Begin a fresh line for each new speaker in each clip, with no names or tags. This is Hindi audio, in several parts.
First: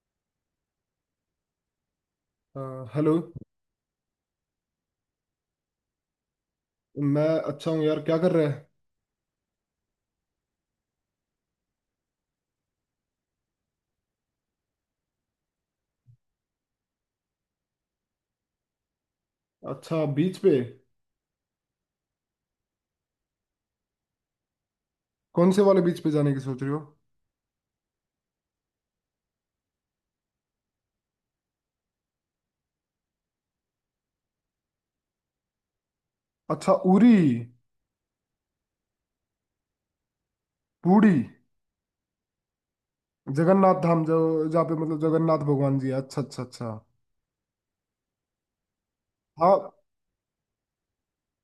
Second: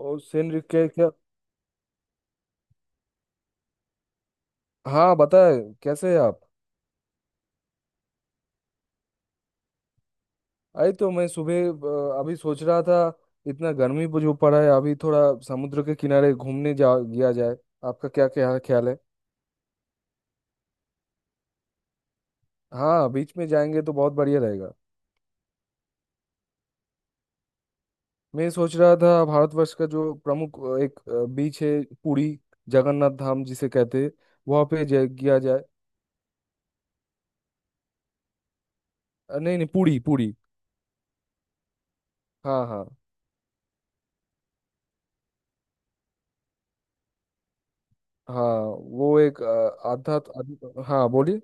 और सेनरी क्या क्या।
हाँ, हेलो।
हाँ बताए। कैसे है आप।
मैं अच्छा हूँ यार, क्या कर रहा है।
अरे तो मैं सुबह अभी सोच रहा था। इतना गर्मी भी जो पड़ा है अभी थोड़ा समुद्र के किनारे घूमने जा गया जाए। आपका क्या क्या ख्याल है।
अच्छा, बीच पे।
हाँ बीच में जाएंगे तो बहुत बढ़िया रहेगा।
कौन से वाले बीच पे जाने की सोच रहे हो।
मैं सोच रहा था भारतवर्ष का जो प्रमुख एक बीच है। पुरी, जगन्नाथ धाम जिसे कहते हैं। वहाँ पे गया जाए।
अच्छा, उरी।
नहीं नहीं, पुरी पुरी।
पुरी।
हाँ हाँ
जगन्नाथ धाम। जो जहाँ पे मतलब जगन्नाथ भगवान जी है। अच्छा अच्छा अच्छा।
हाँ। वो एक
हाँ,
आध्यात्म आध्यात्म- हाँ बोलिए।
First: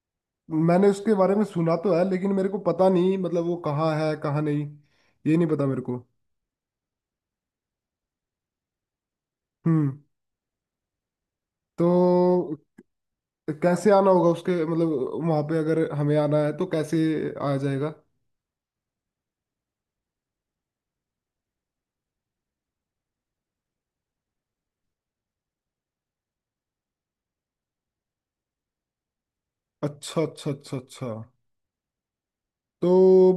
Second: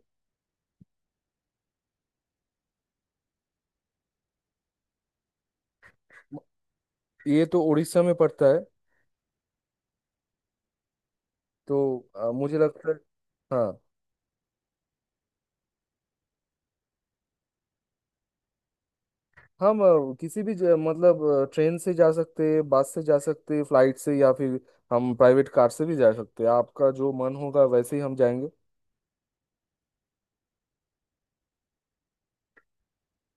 मैंने उसके बारे में सुना तो है, लेकिन मेरे को पता नहीं मतलब वो कहाँ है कहाँ नहीं। ये नहीं पता मेरे को।
ये तो उड़ीसा में पड़ता है।
हम्म।
तो
तो
मुझे लगता है। हाँ।
कैसे आना होगा उसके, मतलब वहाँ पे अगर हमें आना है तो कैसे आ जाएगा।
हम किसी भी मतलब ट्रेन से जा सकते हैं, बस से जा सकते हैं, फ्लाइट से, या फिर हम प्राइवेट कार से भी जा सकते हैं। आपका जो मन होगा वैसे ही हम जाएंगे।
अच्छा अच्छा अच्छा अच्छा। तो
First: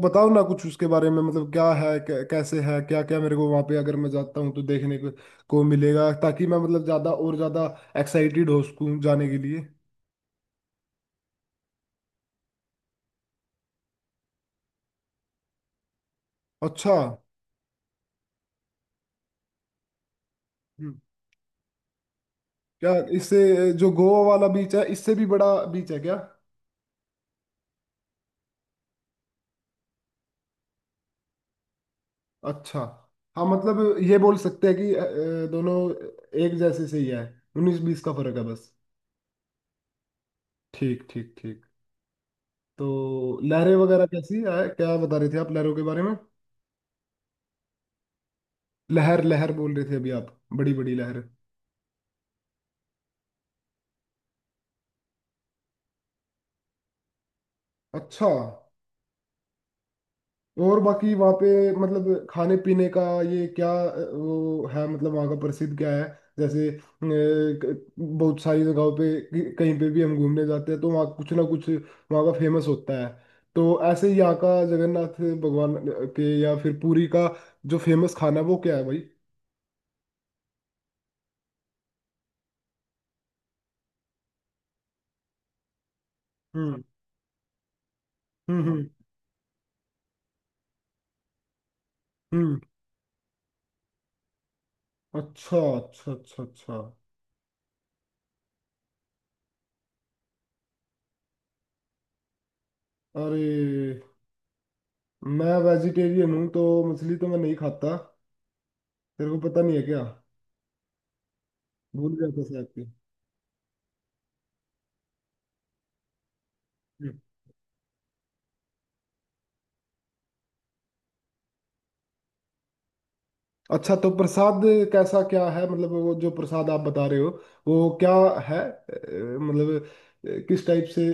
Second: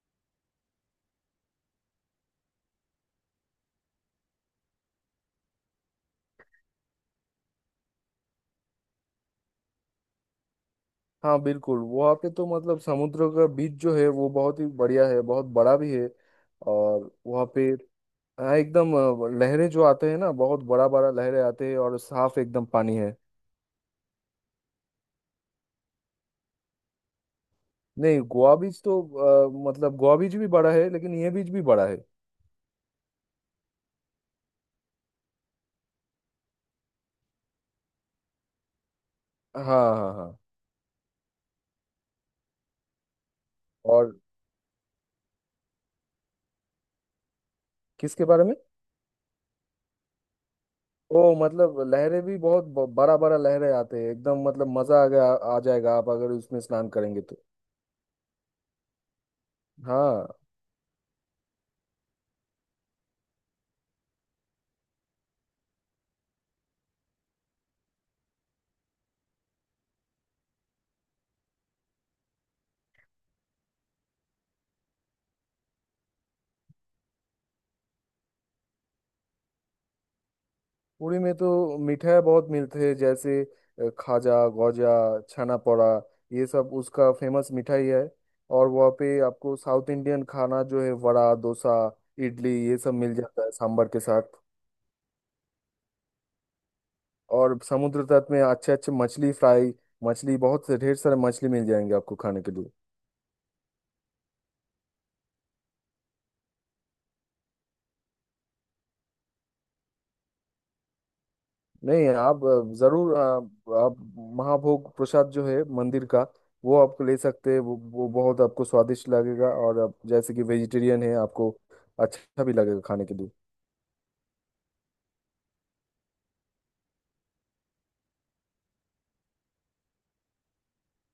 बताओ ना कुछ उसके बारे में, मतलब क्या है, कैसे है, क्या क्या मेरे को वहां पे अगर मैं जाता हूँ तो देखने को मिलेगा, ताकि मैं मतलब ज्यादा और ज्यादा एक्साइटेड हो सकूँ जाने के लिए।
हाँ बिल्कुल, वहाँ पे तो मतलब समुद्र का बीच जो है वो बहुत ही बढ़िया है, बहुत बड़ा भी है।
अच्छा।
और वहाँ पे हाँ, एकदम लहरें जो आते हैं ना, बहुत बड़ा
हम्म।
बड़ा लहरें आते हैं और साफ एकदम
क्या
पानी है।
इससे, जो गोवा वाला बीच है, इससे भी बड़ा बीच है क्या।
नहीं, गोवा बीच तो मतलब गोवा बीच भी बड़ा है लेकिन ये बीच भी बड़ा है।
अच्छा। हाँ मतलब ये बोल सकते हैं कि दोनों एक जैसे से ही है। उन्नीस बीस का फर्क है बस।
हाँ हाँ हाँ।
ठीक ठीक ठीक। तो लहरें वगैरह
और
कैसी है, क्या बता रहे थे आप लहरों के बारे में।
किसके बारे में।
लहर लहर बोल रहे थे अभी आप, बड़ी बड़ी
ओ
लहर।
मतलब लहरें भी बहुत बड़ा बड़ा लहरें आते हैं, एकदम मतलब मजा आ गया। आ जाएगा आप अगर उसमें स्नान करेंगे तो।
अच्छा।
हाँ।
और बाकी वहाँ पे मतलब खाने पीने का ये क्या, वो है मतलब वहाँ का प्रसिद्ध क्या है। जैसे बहुत सारी जगहों पे, कहीं पे भी हम घूमने जाते हैं तो वहाँ कुछ ना कुछ वहाँ का फेमस होता है। तो ऐसे ही यहाँ का जगन्नाथ भगवान के या फिर पुरी का जो फेमस खाना है वो क्या है भाई।
पुरी में तो मिठाई बहुत मिलते हैं, जैसे खाजा गौजा, छाना पोड़ा, ये सब
हम्म
उसका फेमस मिठाई है।
हम्म
और
हम्म
वहाँ पे आपको साउथ इंडियन खाना जो है, वड़ा डोसा, इडली,
हम्म।
ये सब मिल जाता है सांभर के साथ।
अच्छा अच्छा अच्छा अच्छा।
और समुद्र तट में अच्छे अच्छे मछली फ्राई, मछली बहुत से, ढेर सारे मछली मिल जाएंगे आपको खाने के लिए।
अरे, मैं वेजिटेरियन हूँ तो मछली तो मैं नहीं खाता। तेरे को पता नहीं है क्या।
नहीं,
भूल गया था
आप
शायद कि।
जरूर आप महाभोग प्रसाद जो है मंदिर का, वो आपको ले
हम्म।
सकते हैं। वो बहुत आपको स्वादिष्ट लगेगा। और आप जैसे कि वेजिटेरियन है, आपको अच्छा भी लगेगा खाने के लिए।
अच्छा, तो प्रसाद कैसा क्या है मतलब, वो जो प्रसाद आप बता रहे हो वो क्या है मतलब किस टाइप से।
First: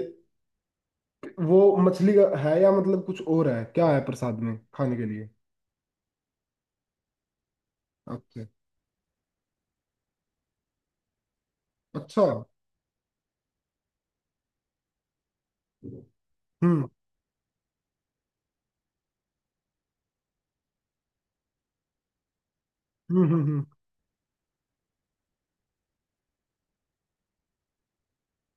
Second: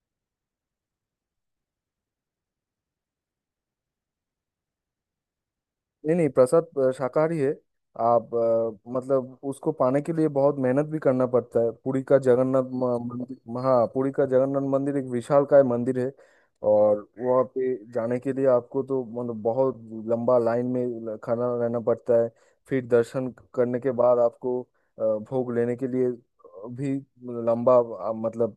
वो मछली का है या मतलब कुछ और है, क्या है प्रसाद में खाने के लिए।
नहीं नहीं, प्रसाद शाकाहारी है। आप
अच्छा
मतलब उसको पाने के लिए बहुत मेहनत भी करना पड़ता है। पुरी का
अच्छा।
जगन्नाथ मंदिर, हाँ पुरी का जगन्नाथ मंदिर एक विशालकाय मंदिर है।
हम्म
और वहाँ पे जाने के लिए आपको तो मतलब बहुत लंबा लाइन में खड़ा रहना पड़ता है। फिर
हम्म
दर्शन
हम्म हम्म।
करने के बाद आपको भोग लेने के लिए भी लंबा मतलब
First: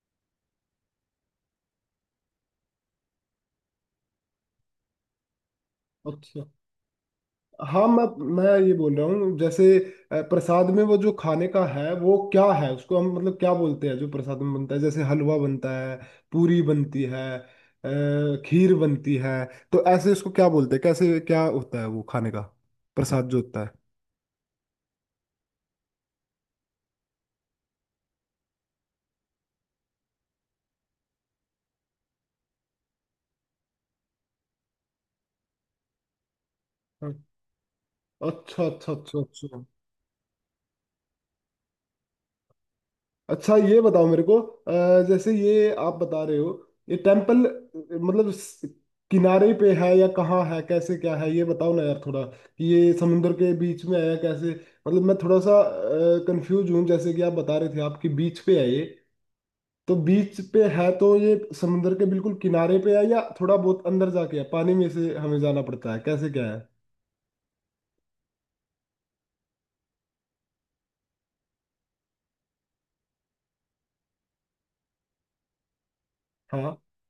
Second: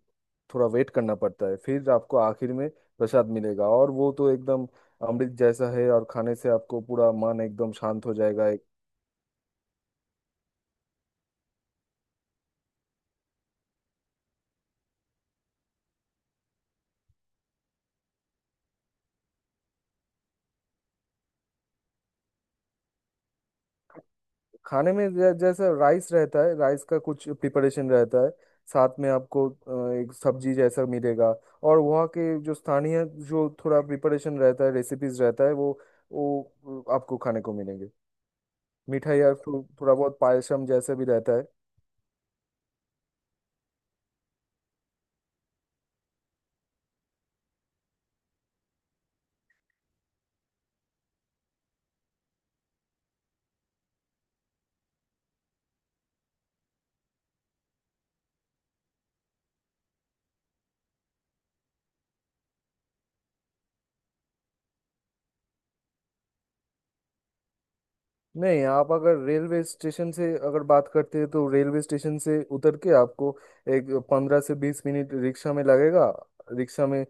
थोड़ा वेट करना पड़ता है। फिर आपको आखिर में प्रसाद मिलेगा और वो तो एकदम अमृत जैसा है, और खाने
अच्छा,
से आपको पूरा मन एकदम
हाँ मैं
शांत हो जाएगा।
मैं ये बोल रहा हूँ जैसे, प्रसाद में वो जो खाने का है वो क्या है, उसको हम मतलब क्या बोलते हैं जो प्रसाद में बनता है। जैसे हलवा बनता है, पूरी बनती है, खीर बनती है। तो ऐसे उसको क्या बोलते हैं, कैसे क्या होता है वो खाने का प्रसाद जो होता है।
खाने में जैसा राइस रहता है, राइस का कुछ प्रिपरेशन रहता है। साथ में आपको एक सब्जी जैसा मिलेगा। और वहाँ के जो स्थानीय जो थोड़ा प्रिपरेशन रहता है, रेसिपीज रहता है, वो आपको
हाँ।
खाने को मिलेंगे।
अच्छा अच्छा अच्छा
मिठाई और
अच्छा।
थोड़ा बहुत पायसम जैसा भी रहता है।
अच्छा ये बताओ मेरे को, जैसे ये आप बता रहे हो ये टेम्पल मतलब किनारे पे है या कहाँ है कैसे क्या है। ये बताओ ना यार थोड़ा कि ये समुंदर के बीच में है या कैसे, मतलब मैं थोड़ा सा कंफ्यूज हूँ। जैसे कि आप बता रहे थे आपकी बीच पे है ये, तो बीच पे है तो ये समुंदर के बिल्कुल किनारे पे है या थोड़ा बहुत अंदर जाके है, पानी में से हमें जाना पड़ता है, कैसे क्या है।
नहीं, आप अगर रेलवे स्टेशन से अगर बात करते हैं तो रेलवे स्टेशन से उतर के आपको एक 15 से 20 मिनट रिक्शा में लगेगा।
हाँ।
रिक्शा में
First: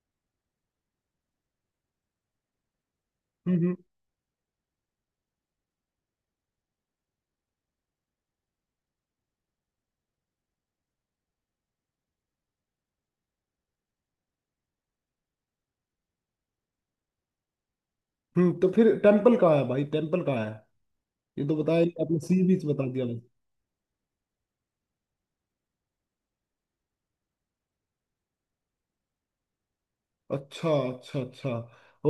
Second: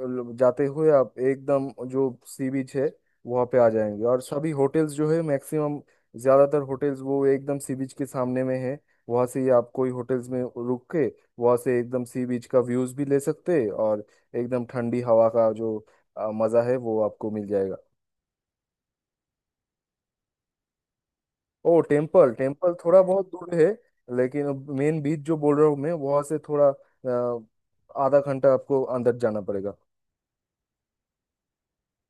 जाते हुए आप एकदम जो सी बीच है वहाँ
हम्म
पे आ
हम्म
जाएंगे। और सभी होटल्स जो है, मैक्सिमम ज़्यादातर होटल्स वो एकदम सी बीच के सामने में है। वहाँ से ही आप कोई होटल्स में रुक के वहाँ से एकदम सी बीच का व्यूज़ भी ले सकते हैं। और एकदम ठंडी हवा का जो मज़ा है वो आपको मिल जाएगा।
तो फिर टेम्पल कहाँ है भाई, टेम्पल कहाँ है। ये तो
ओ
बताया नहीं, आपने
टेम्पल,
सी बीच
टेम्पल
बता
थोड़ा
दिया।
बहुत दूर है। लेकिन मेन बीच जो बोल रहा हूँ मैं, वहां से थोड़ा आधा घंटा आपको अंदर जाना पड़ेगा।
अच्छा अच्छा अच्छा।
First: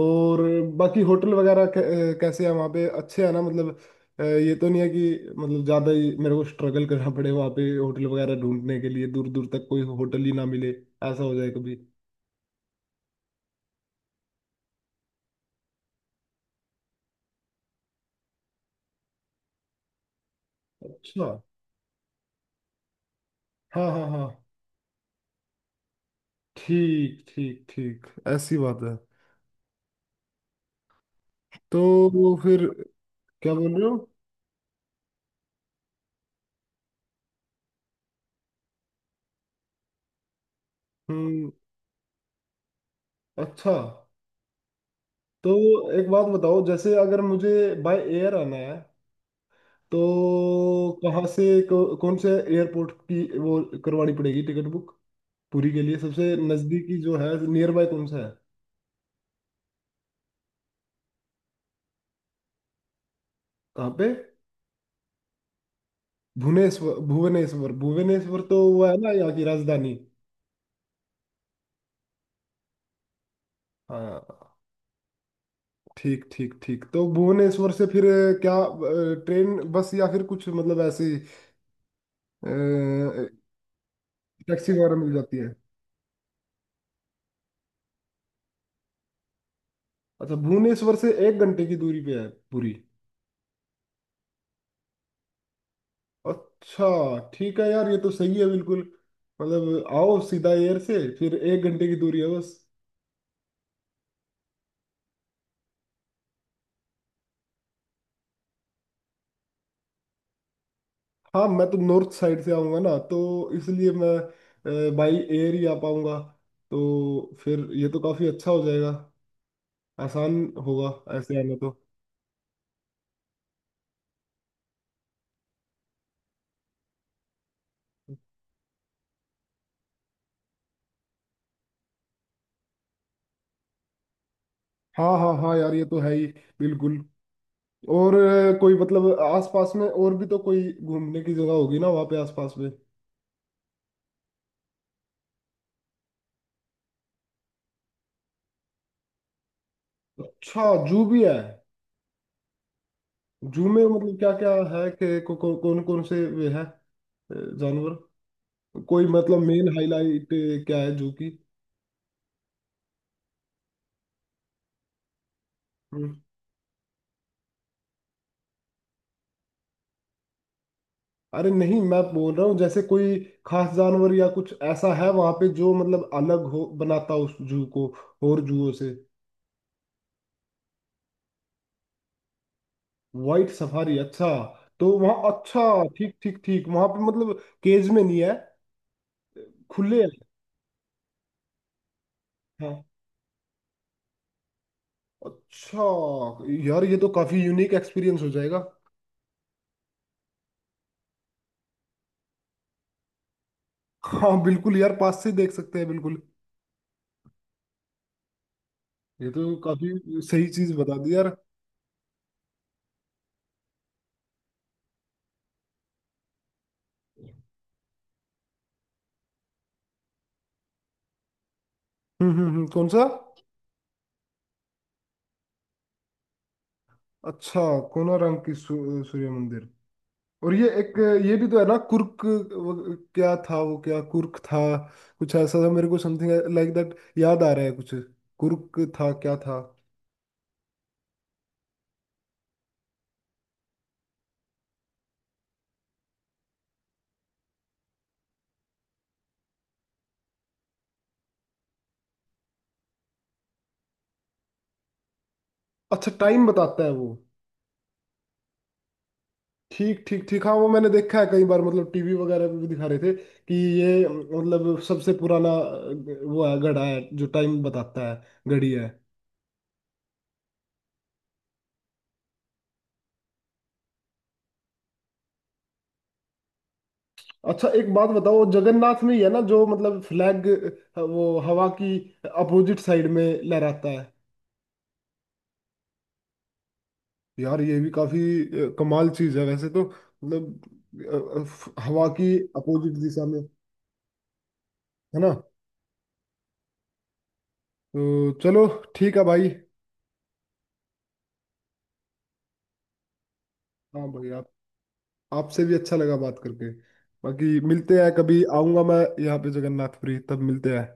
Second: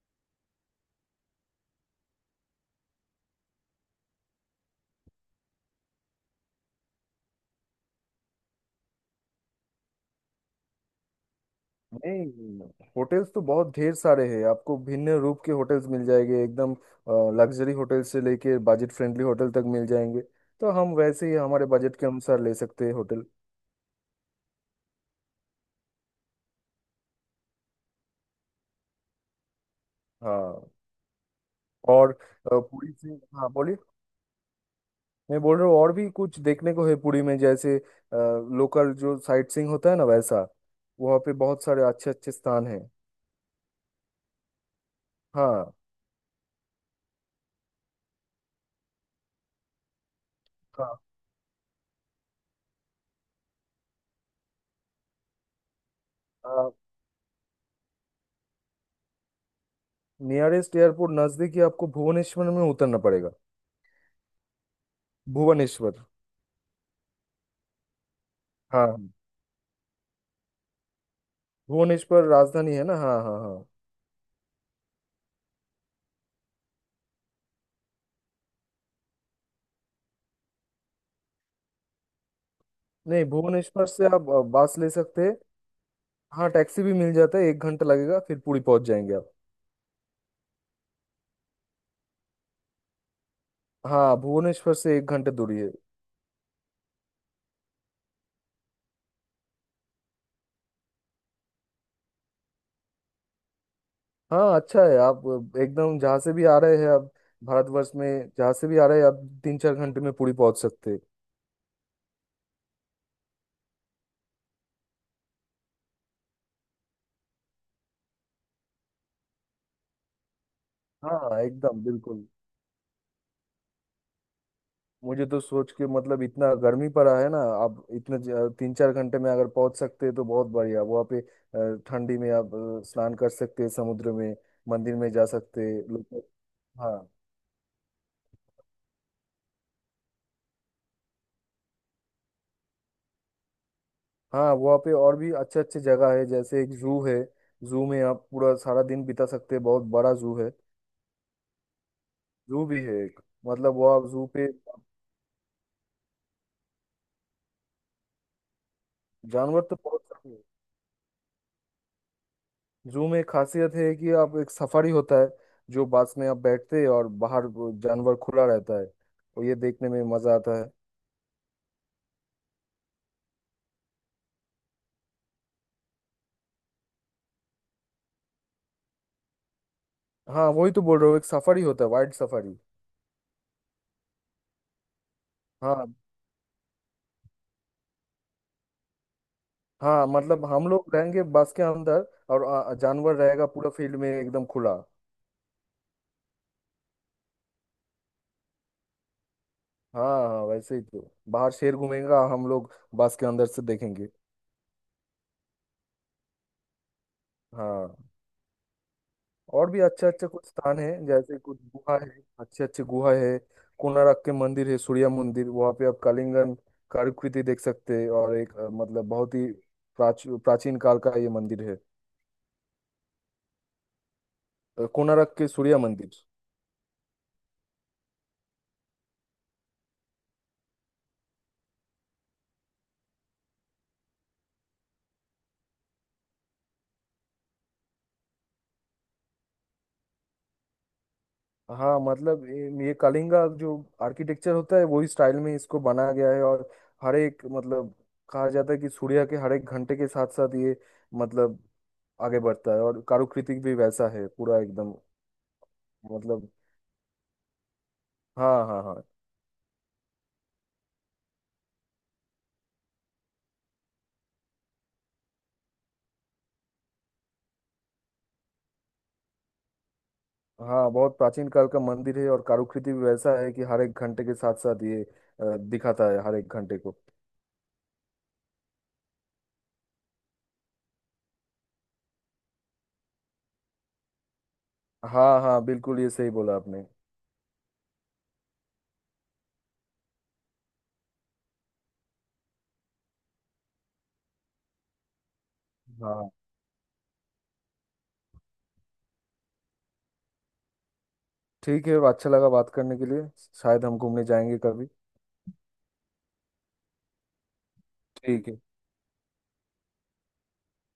और बाकी होटल वगैरह कैसे है वहाँ पे, अच्छे है ना मतलब। ये तो नहीं है कि मतलब ज़्यादा ही मेरे को स्ट्रगल करना पड़े वहाँ पे होटल वगैरह ढूंढने के लिए, दूर दूर तक कोई होटल ही ना मिले, ऐसा हो जाए कभी।
नहीं, होटल्स तो बहुत ढेर सारे हैं। आपको भिन्न रूप के होटल्स मिल जाएंगे। एकदम लग्जरी होटल से लेके बजट फ्रेंडली होटल तक मिल जाएंगे। तो हम
अच्छा।
वैसे ही हमारे बजट के अनुसार ले सकते हैं होटल।
हाँ हाँ हाँ। ठीक ठीक ठीक। ऐसी बात है।
हाँ।
तो
और
वो फिर
पूरी से, हाँ
क्या बोल
बोलिए।
रहे हो।
मैं बोल रहा हूँ और भी कुछ देखने को है पुरी में, जैसे लोकल जो साइट सीइंग होता है ना वैसा, वहाँ पे
हम्म।
बहुत सारे अच्छे अच्छे स्थान हैं।
अच्छा, तो
हाँ
एक बात बताओ, जैसे अगर मुझे बाय एयर आना है तो कहाँ से, कौन से एयरपोर्ट की वो करवानी पड़ेगी, टिकट बुक पूरी के लिए सबसे
हाँ।
नज़दीकी जो है, नियर बाय कौन सा है।
नियरेस्ट एयरपोर्ट नज़दीक ही, आपको भुवनेश्वर में उतरना पड़ेगा।
कहाँ पे।
भुवनेश्वर।
भुवनेश्वर भुवनेश्वर भुवनेश्वर, तो वो है ना
हाँ
यहाँ की राजधानी।
भुवनेश्वर राजधानी है ना, हाँ हाँ हाँ।
हाँ। ठीक ठीक ठीक। तो भुवनेश्वर से फिर क्या ट्रेन बस, या फिर कुछ मतलब ऐसी अ,
नहीं, भुवनेश्वर से आप
टैक्सी
बस ले
वगैरह मिल
सकते
जाती
हैं।
है।
हाँ टैक्सी भी मिल जाता है, एक घंटा लगेगा, फिर पुरी पहुंच जाएंगे आप।
अच्छा, भुवनेश्वर से एक घंटे की दूरी पे है पूरी।
हाँ भुवनेश्वर से एक घंटा दूरी है।
अच्छा ठीक है यार, ये तो सही है बिल्कुल, मतलब आओ सीधा एयर से फिर एक घंटे की दूरी है बस।
हाँ अच्छा है। आप एकदम जहाँ से भी आ रहे हैं आप, भारतवर्ष में जहाँ से भी आ रहे हैं आप तीन चार घंटे में पुरी पहुंच सकते हैं।
हाँ मैं तो नॉर्थ साइड से आऊँगा ना, तो इसलिए मैं बाई एयर ही आ पाऊँगा। तो फिर ये तो काफ़ी अच्छा हो जाएगा, आसान होगा ऐसे
हाँ
आने तो।
एकदम बिल्कुल। मुझे तो सोच के मतलब इतना गर्मी पड़ा है ना, आप इतने तीन चार घंटे में अगर पहुंच सकते हैं तो बहुत बढ़िया। वहाँ पे ठंडी में आप स्नान कर सकते हैं समुद्र में। मंदिर में
हाँ
जा
हाँ हाँ
सकते
यार,
हैं
ये तो है
लोग।
ही
हाँ
बिल्कुल। और कोई मतलब आसपास में और भी तो कोई घूमने की जगह होगी ना वहाँ पे आसपास में।
हाँ। वहाँ पे और भी अच्छे अच्छे जगह है, जैसे एक जू है। जू में आप पूरा सारा दिन बिता सकते हैं, बहुत बड़ा जू है।
अच्छा, जू भी है।
जू भी है एक।
जू
मतलब
में
वहाँ
मतलब
जू
क्या
पे
क्या है कि कौन कौन से वे है, जानवर। कोई मतलब
जानवर
मेन
तो बहुत
हाईलाइट
सारे हैं।
क्या है जू की।
जू में एक खासियत है कि आप, एक सफारी होता है, जो बस
हम्म।
में आप बैठते हैं और बाहर वो जानवर खुला रहता है, तो ये देखने में मजा आता है।
अरे नहीं, मैं बोल रहा हूँ जैसे कोई खास जानवर या कुछ ऐसा है वहां पे जो मतलब अलग हो, बनाता उस जू को और जूओं से।
हाँ वही तो बोल रहा हूँ, एक सफारी होता है, वाइल्ड सफारी।
वाइट सफारी, अच्छा। तो वहाँ, अच्छा
हाँ
ठीक ठीक ठीक। वहां पे मतलब केज में नहीं है, खुले
हाँ,
है।
मतलब हम लोग रहेंगे बस के अंदर और
हाँ।
जानवर रहेगा पूरा फील्ड में एकदम खुला।
अच्छा यार, ये तो काफी यूनिक एक्सपीरियंस हो जाएगा।
हाँ हाँ, वैसे ही तो बाहर शेर घूमेगा, हम लोग बस के अंदर से देखेंगे।
हाँ बिल्कुल यार, पास से देख सकते हैं बिल्कुल।
हाँ।
ये तो
और भी
काफी
अच्छे अच्छे
सही
कुछ
चीज
स्थान है,
बता दी यार।
जैसे कुछ गुहा है, अच्छे अच्छे गुहा है। कोणार्क के मंदिर है, सूर्य मंदिर, वहाँ पे आप कलिंगन कलाकृति देख सकते हैं। और एक मतलब बहुत ही प्राचीन काल का ये मंदिर है।
कौन सा।
कोणार्क के सूर्य मंदिर।
अच्छा, कोणार्क की सूर्य मंदिर। और ये एक, ये भी तो है ना कुर्क, वो क्या था वो, क्या कुर्क था, कुछ ऐसा था मेरे को समथिंग लाइक दैट याद आ रहा है कुछ, कुर्क था क्या था।
हाँ मतलब ये कलिंगा जो आर्किटेक्चर होता है वही स्टाइल में इसको बनाया गया है। और हर एक मतलब, कहा जाता है कि सूर्य के हर एक घंटे के साथ साथ ये मतलब आगे बढ़ता है, और कारुकृति भी वैसा है पूरा एकदम
अच्छा, टाइम
मतलब।
बताता है वो।
हाँ हाँ हाँ।
ठीक ठीक ठीक। हाँ वो मैंने देखा है कई बार, मतलब टीवी वगैरह पे भी दिखा रहे थे कि ये मतलब सबसे पुराना वो है, घड़ा है जो टाइम बताता है, घड़ी है।
हाँ बहुत प्राचीन काल का मंदिर है और कारुकृति भी वैसा है कि हर एक घंटे के साथ साथ ये दिखाता है हर एक घंटे को।
अच्छा एक बात बताओ, जगन्नाथ में ही है ना जो मतलब फ्लैग वो हवा की अपोजिट साइड में लहराता है।
हाँ हाँ बिल्कुल, ये सही बोला आपने।
यार ये भी काफी कमाल चीज है वैसे तो, मतलब हवा की अपोजिट दिशा में है ना।
हाँ
तो चलो, ठीक है भाई।
ठीक है, अच्छा लगा बात करने के लिए। शायद हम
हाँ
घूमने
भाई आप,
जाएंगे कभी।
आपसे भी अच्छा लगा बात करके, बाकी मिलते हैं, कभी
ठीक है
आऊंगा मैं, यहाँ पे जगन्नाथपुरी तब मिलते हैं।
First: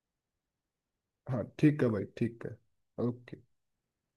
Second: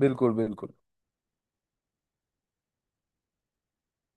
बिल्कुल बिल्कुल।
हाँ ठीक है भाई, ठीक है। ओके।